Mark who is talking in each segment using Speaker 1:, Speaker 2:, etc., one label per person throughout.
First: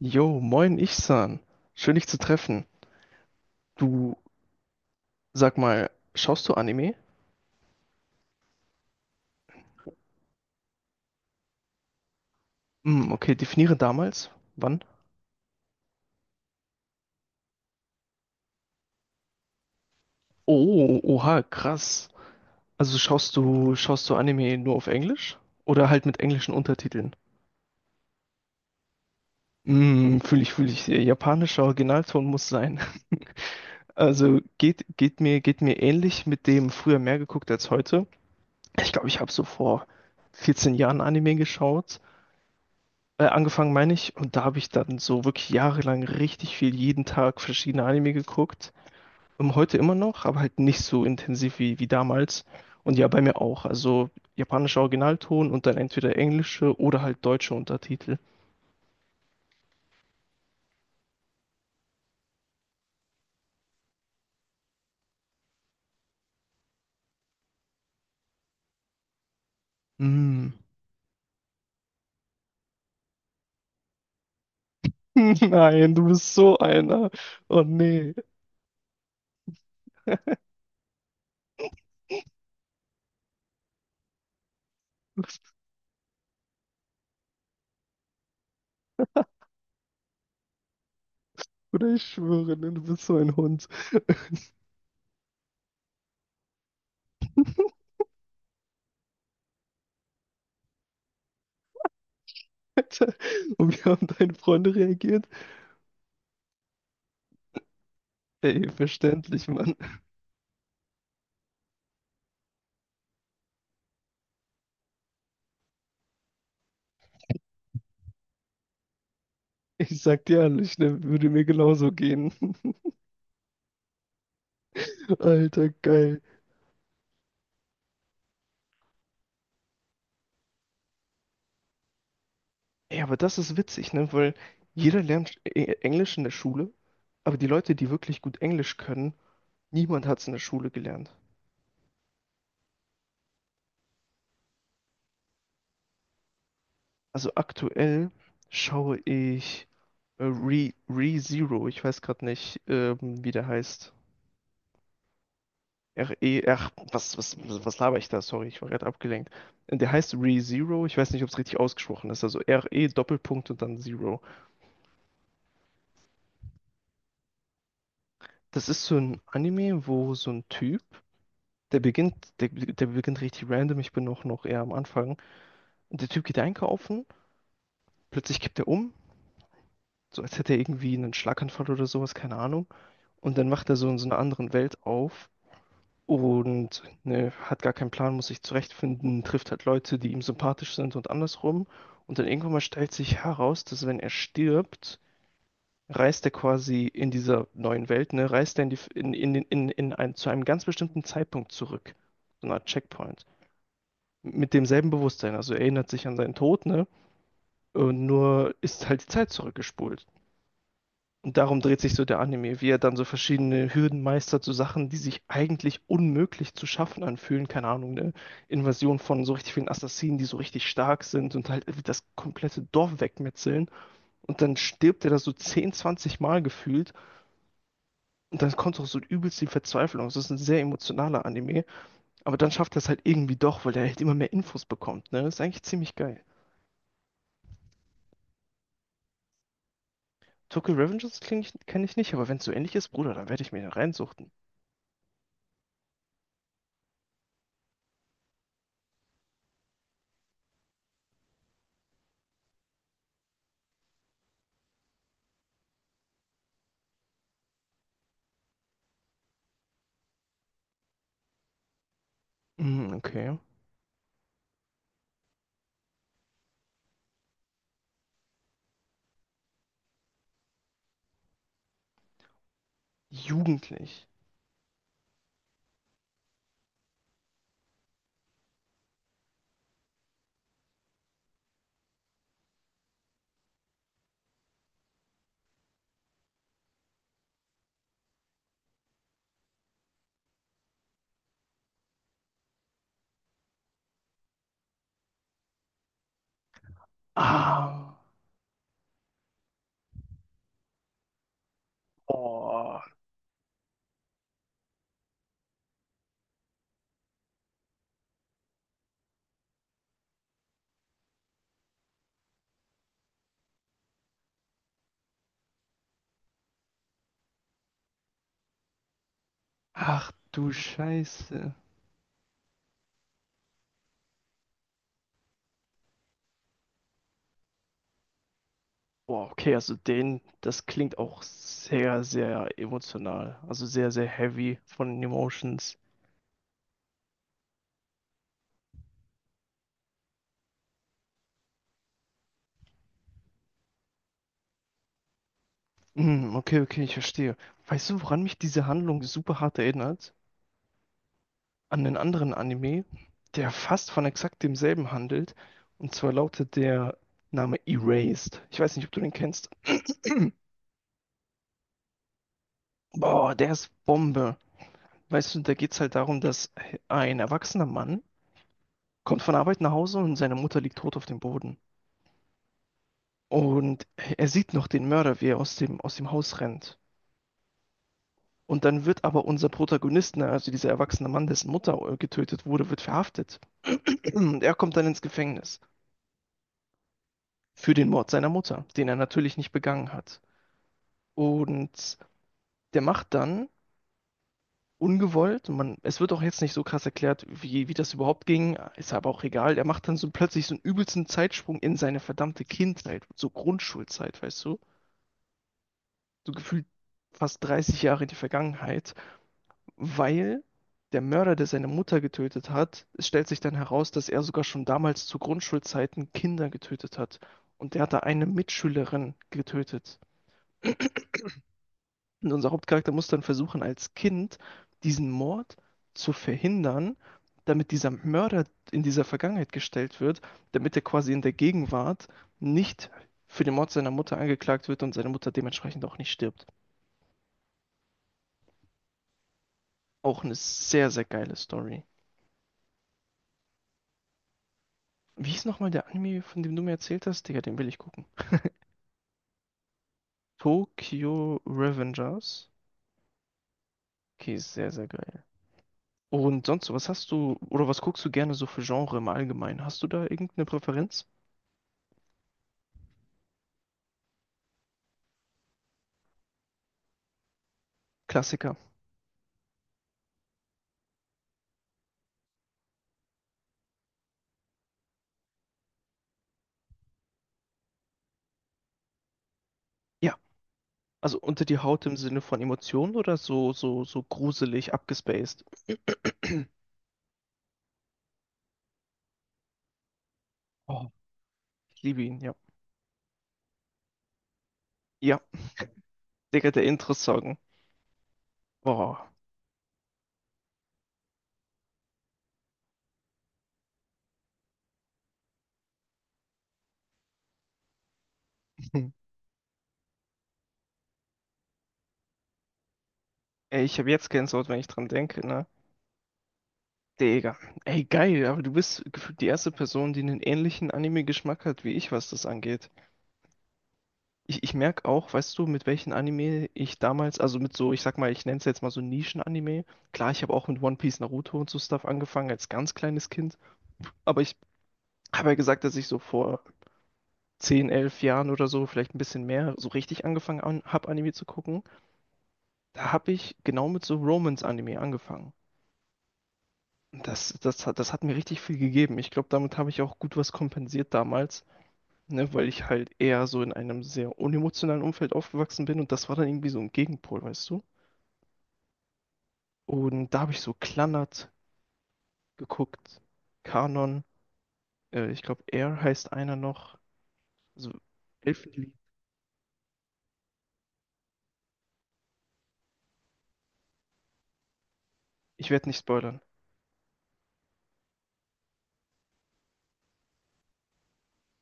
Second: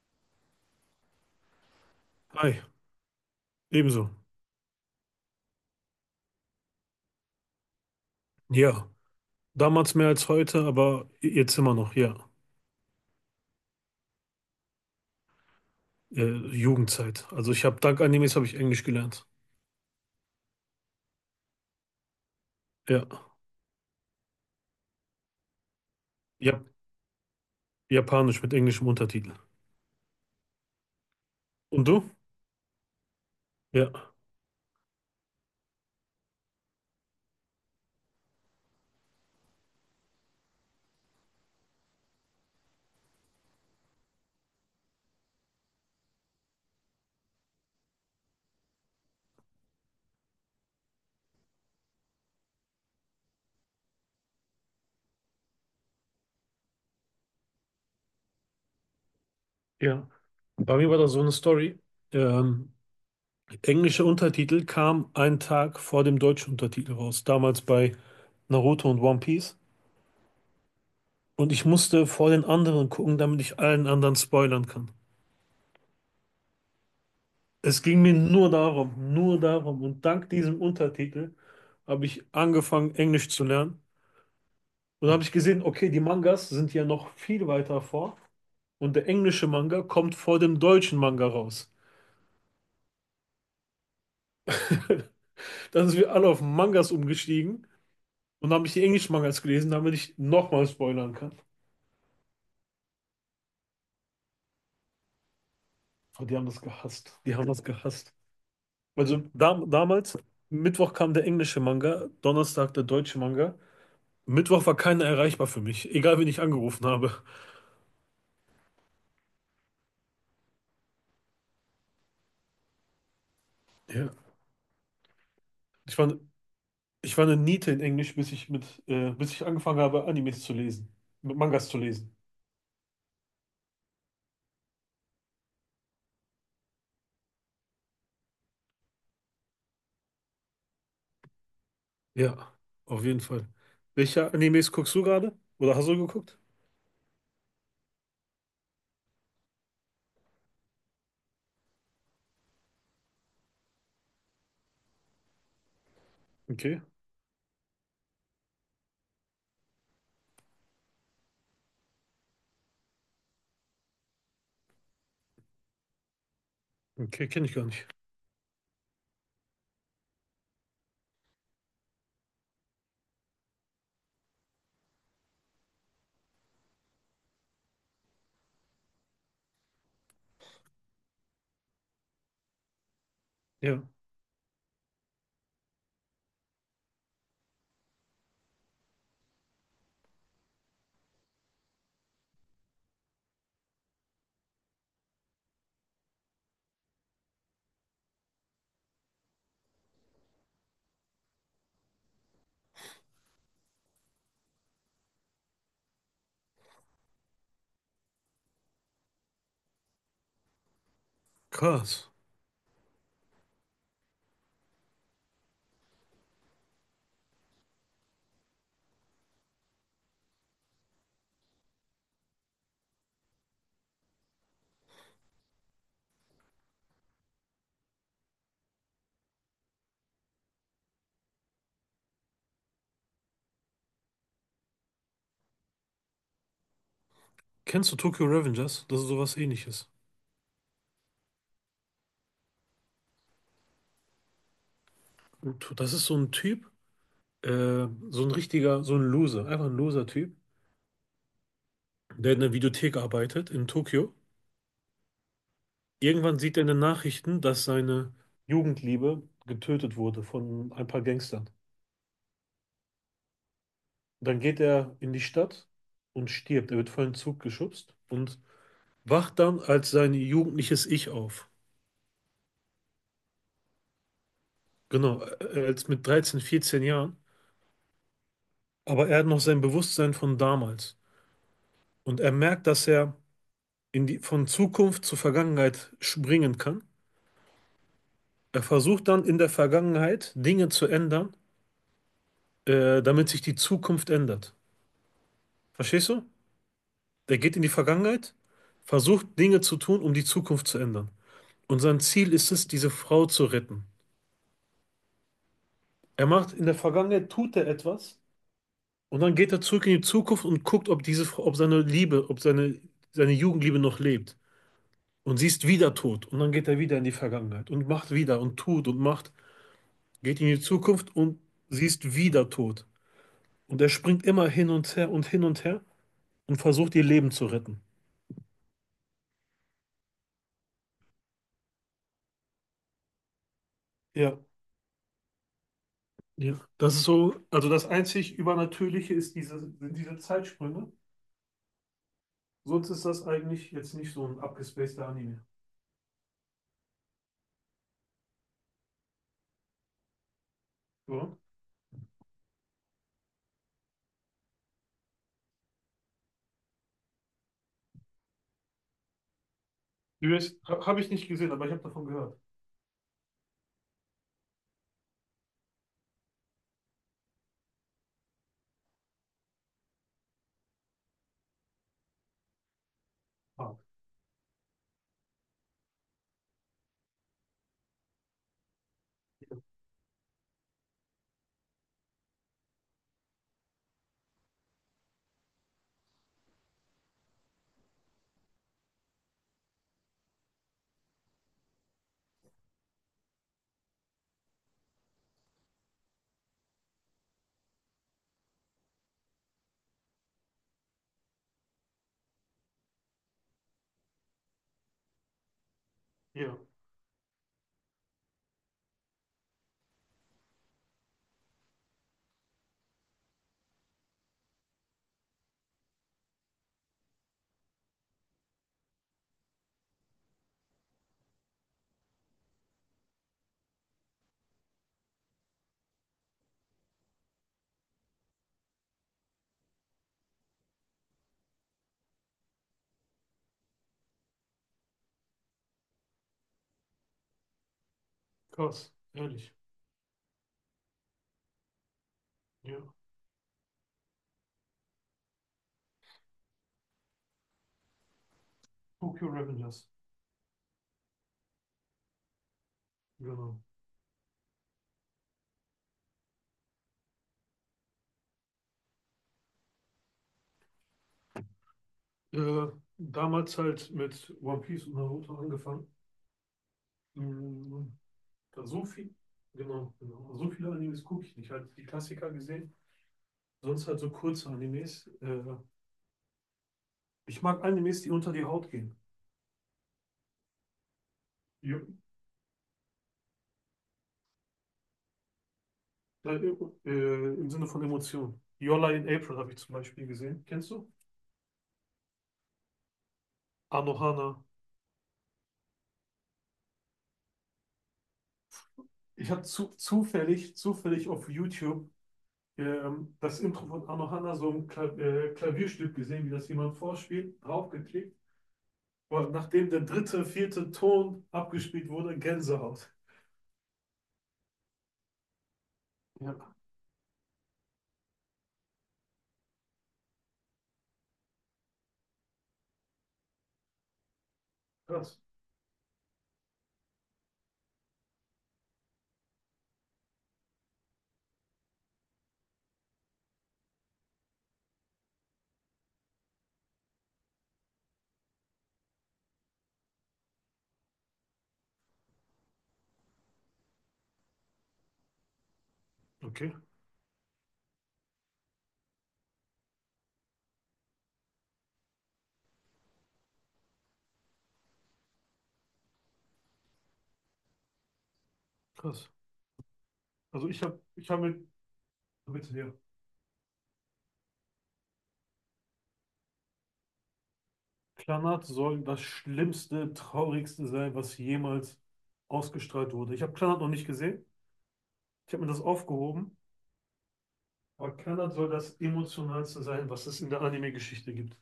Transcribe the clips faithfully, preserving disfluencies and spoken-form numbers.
Speaker 1: Jo, moin Ichsan. Schön dich zu
Speaker 2: Hi,
Speaker 1: treffen.
Speaker 2: ebenso.
Speaker 1: Du, sag mal, schaust du Anime?
Speaker 2: Ja, damals mehr als heute, aber jetzt immer noch, ja.
Speaker 1: Hm, okay, definiere damals. Wann?
Speaker 2: Äh, Jugendzeit. Also ich habe dank Animes habe ich Englisch gelernt.
Speaker 1: Oh, oha, krass. Also
Speaker 2: Ja.
Speaker 1: schaust du, schaust du Anime nur auf Englisch? Oder halt mit englischen
Speaker 2: Ja,
Speaker 1: Untertiteln?
Speaker 2: Japanisch mit englischem Untertitel.
Speaker 1: Hm, fühle ich, fühle ich. äh, Japanischer
Speaker 2: Und du?
Speaker 1: Originalton muss sein.
Speaker 2: Ja.
Speaker 1: Also geht, geht mir, geht mir ähnlich mit dem früher mehr geguckt als heute. Ich glaube, ich habe so vor vierzehn Jahren Anime geschaut. Äh, angefangen meine ich, und da habe ich dann so wirklich jahrelang richtig viel jeden Tag verschiedene Anime geguckt. Ähm, heute immer noch, aber halt nicht so intensiv wie, wie damals. Und ja, bei mir auch. Also japanischer Originalton und dann entweder englische oder halt deutsche Untertitel.
Speaker 2: Ja. Bei mir war das so eine Story. Ähm, Englische Untertitel kam einen Tag vor dem deutschen Untertitel raus. Damals bei Naruto und One Piece.
Speaker 1: Mm.
Speaker 2: Und ich musste vor den anderen gucken, damit ich allen anderen spoilern kann.
Speaker 1: Nein, du bist so einer. Oh
Speaker 2: Es ging mir
Speaker 1: nee,
Speaker 2: nur darum, nur darum. Und dank diesem Untertitel habe ich angefangen, Englisch zu lernen. Und dann habe ich gesehen, okay, die Mangas sind ja noch viel weiter vor. Und der englische Manga kommt vor dem deutschen Manga raus.
Speaker 1: oder ich schwöre, ne, du bist so ein Hund.
Speaker 2: Dann sind wir alle auf Mangas umgestiegen und haben ich die englischen Mangas gelesen, damit ich nochmal spoilern kann.
Speaker 1: Alter, und wie haben deine Freunde reagiert?
Speaker 2: Oh, die haben das gehasst. Die haben das gehasst.
Speaker 1: Ey,
Speaker 2: Also
Speaker 1: verständlich,
Speaker 2: dam
Speaker 1: Mann.
Speaker 2: damals, Mittwoch kam der englische Manga, Donnerstag der deutsche Manga. Mittwoch war keiner erreichbar für mich, egal wen ich angerufen habe.
Speaker 1: Ich sag dir ehrlich, ne, würde mir genauso gehen.
Speaker 2: Ja.
Speaker 1: Alter,
Speaker 2: Ich war
Speaker 1: geil.
Speaker 2: Ich war eine Niete in Englisch, bis ich mit, äh, bis ich angefangen habe, Animes zu lesen, mit Mangas zu lesen.
Speaker 1: Ey, aber das ist witzig, ne? Weil jeder lernt E- Englisch in der Schule, aber die Leute, die wirklich gut Englisch können, niemand hat es in der Schule gelernt.
Speaker 2: Ja, auf jeden Fall. Welche Animes guckst du gerade? Oder hast du geguckt?
Speaker 1: Also aktuell schaue ich äh, Re, ReZero, ich weiß gerade nicht, ähm, wie der heißt. R-E, ach,
Speaker 2: Okay,
Speaker 1: was, was, was laber ich da? Sorry, ich war gerade abgelenkt. Der heißt ReZero, ich weiß nicht, ob es richtig ausgesprochen ist. Also R E, Doppelpunkt und dann Zero.
Speaker 2: okay, kenne ich gar nicht.
Speaker 1: Das ist so ein Anime, wo so ein Typ, Der beginnt, der, der beginnt richtig random. Ich bin noch noch eher am Anfang. Und der Typ geht einkaufen, plötzlich kippt er um, so als hätte er irgendwie einen Schlaganfall oder sowas, keine Ahnung. Und dann macht er
Speaker 2: Ja,
Speaker 1: so in so einer anderen Welt auf und ne, hat gar keinen Plan, muss sich zurechtfinden, trifft halt Leute, die ihm sympathisch sind und andersrum. Und dann irgendwann mal stellt sich heraus, dass wenn er stirbt, reist er quasi in dieser neuen Welt, ne, reist er in die, in, in, in, in ein, zu einem ganz bestimmten Zeitpunkt zurück. So eine Art Checkpoint, mit demselben Bewusstsein. Also er erinnert sich an seinen Tod, ne? Und nur ist halt die Zeit zurückgespult. Und darum dreht sich so
Speaker 2: krass.
Speaker 1: der Anime, wie er dann so verschiedene Hürden meistert, so Sachen, die sich eigentlich unmöglich zu schaffen anfühlen. Keine Ahnung, eine Invasion von so richtig vielen Assassinen, die so richtig stark sind und halt das komplette Dorf wegmetzeln. Und dann stirbt er da so zehn, zwanzig Mal gefühlt. Und dann kommt auch so übelst die Verzweiflung. Das ist ein sehr emotionaler Anime. Aber dann schafft er es halt irgendwie doch, weil er halt immer mehr Infos bekommt. Ne? Das ist eigentlich ziemlich geil.
Speaker 2: Kennst du Tokyo Revengers? Das ist sowas ähnliches.
Speaker 1: Tokyo Revengers kenne ich nicht, aber wenn es so ähnlich ist, Bruder, dann werde ich mir den reinsuchten.
Speaker 2: Und das ist so ein Typ, äh, so ein richtiger, so ein Loser, einfach ein Loser-Typ, der in der Videothek arbeitet in Tokio. Irgendwann sieht er in den Nachrichten, dass seine Jugendliebe getötet wurde von ein paar Gangstern.
Speaker 1: Mm, okay.
Speaker 2: Dann geht er in die Stadt und stirbt. Er wird vor einen Zug geschubst und wacht dann als sein jugendliches Ich auf.
Speaker 1: Jugendlich.
Speaker 2: Genau, äh, äh, als mit dreizehn, vierzehn Jahren. Aber er hat noch sein Bewusstsein von damals. Und er merkt, dass er in die, von Zukunft zur Vergangenheit springen kann. Er versucht dann in der Vergangenheit Dinge zu ändern, äh, damit sich die Zukunft ändert. Verstehst du? Der geht in die
Speaker 1: Ah.
Speaker 2: Vergangenheit, versucht Dinge zu tun, um die Zukunft zu ändern. Und sein Ziel ist es,
Speaker 1: Oh.
Speaker 2: diese Frau zu retten. Er macht in der Vergangenheit, tut er etwas und dann geht er zurück in die Zukunft und guckt, ob diese, Frau- ob seine Liebe, ob seine, seine Jugendliebe noch lebt. Und sie ist wieder tot. Und dann geht er wieder in die Vergangenheit und macht wieder und tut und macht,
Speaker 1: Ach
Speaker 2: geht in
Speaker 1: du
Speaker 2: die Zukunft und
Speaker 1: Scheiße.
Speaker 2: sie ist wieder tot. Und er springt immer hin und her und hin und her und versucht, ihr Leben zu retten.
Speaker 1: Boah, okay, also den, das klingt auch sehr, sehr emotional. Also sehr, sehr
Speaker 2: Ja,
Speaker 1: heavy von den Emotions.
Speaker 2: ja. Das ist so, also das einzig Übernatürliche ist diese, sind diese Zeitsprünge. Sonst ist das eigentlich jetzt nicht so ein abgespaceder Anime.
Speaker 1: Mm, okay, okay, ich verstehe. Weißt du, woran mich diese Handlung super hart erinnert?
Speaker 2: Oder?
Speaker 1: An einen anderen Anime, der fast von exakt demselben handelt. Und zwar lautet der Name Erased. Ich weiß nicht, ob du den kennst.
Speaker 2: U S habe ich nicht gesehen, aber ich habe davon gehört.
Speaker 1: Boah, der ist Bombe. Weißt du, da geht's halt darum, dass ein erwachsener Mann kommt von Arbeit nach Hause und seine Mutter liegt tot auf dem Boden.
Speaker 2: Ah,
Speaker 1: Und er sieht noch den Mörder, wie er aus dem, aus dem Haus rennt. Und dann wird aber unser
Speaker 2: ja,
Speaker 1: Protagonist, ne, also dieser erwachsene Mann, dessen Mutter äh, getötet wurde, wird verhaftet. Und er kommt dann ins Gefängnis für den Mord seiner Mutter, den er natürlich nicht begangen hat. Und der macht dann ungewollt. Man, es wird auch jetzt nicht so krass erklärt, wie, wie das überhaupt ging. Ist aber auch egal. Er macht dann so plötzlich so einen übelsten Zeitsprung in seine verdammte Kindheit, so Grundschulzeit, weißt du? So
Speaker 2: ja,
Speaker 1: gefühlt fast dreißig Jahre in die Vergangenheit, weil der Mörder, der seine Mutter getötet hat, es stellt sich dann heraus, dass er sogar schon damals zu Grundschulzeiten Kinder getötet hat. Und der hat da eine Mitschülerin getötet. Und unser Hauptcharakter muss dann versuchen, als Kind diesen Mord zu verhindern, damit dieser Mörder in dieser Vergangenheit gestellt wird, damit er quasi in der Gegenwart nicht für den Mord seiner Mutter angeklagt wird und seine Mutter dementsprechend auch nicht stirbt.
Speaker 2: krass, ehrlich.
Speaker 1: Auch eine sehr, sehr geile Story.
Speaker 2: Ja,
Speaker 1: Wie hieß nochmal der Anime, von dem du mir erzählt hast? Digga, den will ich gucken.
Speaker 2: Tokyo Revengers,
Speaker 1: Tokyo Revengers.
Speaker 2: genau.
Speaker 1: Okay, sehr, sehr geil. Und sonst, so, was hast du, oder was guckst du gerne so für Genre im Allgemeinen? Hast du da irgendeine Präferenz?
Speaker 2: Äh, Damals halt mit One Piece und Naruto angefangen. Mhm.
Speaker 1: Klassiker.
Speaker 2: Da so viel, genau, genau. So viele Animes gucke ich nicht. Halt die Klassiker gesehen, sonst halt so kurze Animes. Äh, ich mag Animes, die unter die Haut gehen.
Speaker 1: Ja, also unter die
Speaker 2: Jo,
Speaker 1: Haut im Sinne von Emotionen oder so, so, so gruselig, abgespaced?
Speaker 2: äh, äh, im Sinne von Emotionen. Your Lie in April habe ich zum Beispiel gesehen. Kennst
Speaker 1: Oh,
Speaker 2: du?
Speaker 1: ich liebe ihn, ja.
Speaker 2: Anohana.
Speaker 1: Ja, Digga, der Intro-Song. Boah.
Speaker 2: Ich habe zu, zufällig, zufällig auf YouTube ähm, das Intro von Arno Hanna, so ein Kla äh, Klavierstück gesehen, wie das jemand vorspielt, draufgeklickt. Und nachdem der dritte, vierte Ton abgespielt wurde, Gänsehaut.
Speaker 1: Ey, ich habe jetzt Gänsehaut, wenn ich dran denke, ne?
Speaker 2: Ja,
Speaker 1: Digga. Ey, geil, aber du bist gefühlt die erste Person, die einen ähnlichen Anime-Geschmack hat wie ich, was das angeht. Ich, ich merke auch,
Speaker 2: krass.
Speaker 1: weißt du, mit welchen Anime ich damals, also mit so, ich sag mal, ich nenne es jetzt mal so Nischen-Anime. Klar, ich habe auch mit One Piece, Naruto und so Stuff angefangen als ganz kleines Kind. Aber ich habe ja gesagt, dass ich so vor zehn, elf Jahren oder so, vielleicht ein bisschen mehr, so richtig angefangen an, habe, Anime zu gucken, da habe ich genau mit so Romance-Anime angefangen.
Speaker 2: Okay,
Speaker 1: Und Das, das, hat- das hat mir richtig viel gegeben. Ich glaube, damit habe ich auch gut was kompensiert damals, ne, weil ich halt eher so in einem sehr unemotionalen Umfeld aufgewachsen bin und das war dann irgendwie so ein Gegenpol, weißt du?
Speaker 2: krass.
Speaker 1: Und da habe ich
Speaker 2: Also
Speaker 1: so
Speaker 2: ich habe ich hab
Speaker 1: Klannert
Speaker 2: mit, bitte hier,
Speaker 1: geguckt, Kanon, äh, ich glaube, Air heißt einer noch, also
Speaker 2: Klanath
Speaker 1: Elfenlied.
Speaker 2: soll das schlimmste, traurigste sein, was jemals ausgestrahlt wurde. Ich habe Klanath noch nicht gesehen. Ich habe mir
Speaker 1: Ich
Speaker 2: das
Speaker 1: werde nicht spoilern.
Speaker 2: aufgehoben. Aber Klanath soll das emotionalste sein, was es in der Anime-Geschichte gibt.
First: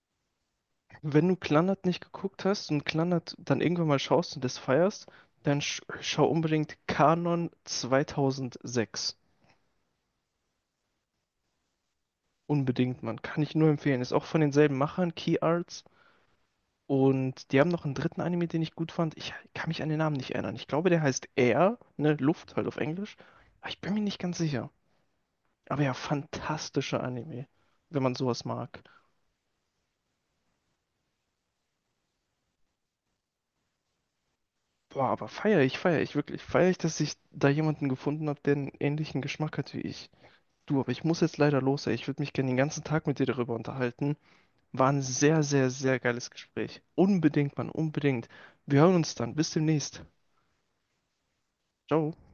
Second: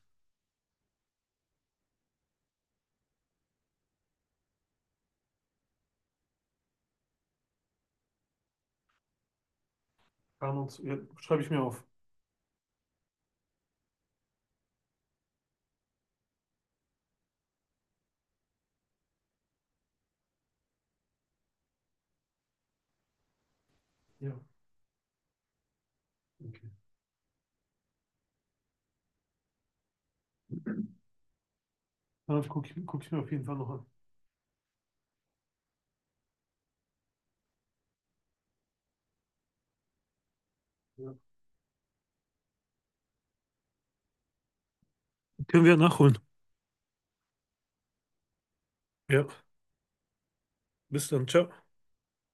Speaker 1: Wenn du Clannad nicht geguckt hast und Clannad dann irgendwann mal schaust und das feierst, dann sch schau unbedingt Kanon zweitausend sechs.
Speaker 2: Carnox, ja, schreibe ich mir auf.
Speaker 1: Unbedingt, Mann. Kann ich nur empfehlen. Ist auch von denselben Machern, Key Arts. Und die haben noch einen dritten Anime, den ich gut fand. Ich kann mich an den Namen nicht erinnern. Ich glaube, der heißt Air, ne, Luft halt auf Englisch. Aber ich bin mir nicht
Speaker 2: Ja,
Speaker 1: ganz sicher. Aber ja,
Speaker 2: okay.
Speaker 1: fantastischer Anime, wenn man sowas mag.
Speaker 2: Dann gucke ich, guck ich mir auf jeden Fall noch an.
Speaker 1: Boah, aber feier ich, feier ich wirklich. Feier ich, dass ich da jemanden gefunden habe, der einen ähnlichen Geschmack hat wie ich. Du, aber ich
Speaker 2: Ja.
Speaker 1: muss jetzt leider los, ey. Ich würde mich gerne den ganzen Tag mit dir darüber unterhalten. War ein sehr,
Speaker 2: Können
Speaker 1: sehr,
Speaker 2: wir
Speaker 1: sehr
Speaker 2: nachholen.
Speaker 1: geiles Gespräch. Unbedingt, Mann, unbedingt. Wir hören uns
Speaker 2: Ja,
Speaker 1: dann. Bis demnächst.
Speaker 2: bis dann. Ciao.
Speaker 1: Ciao.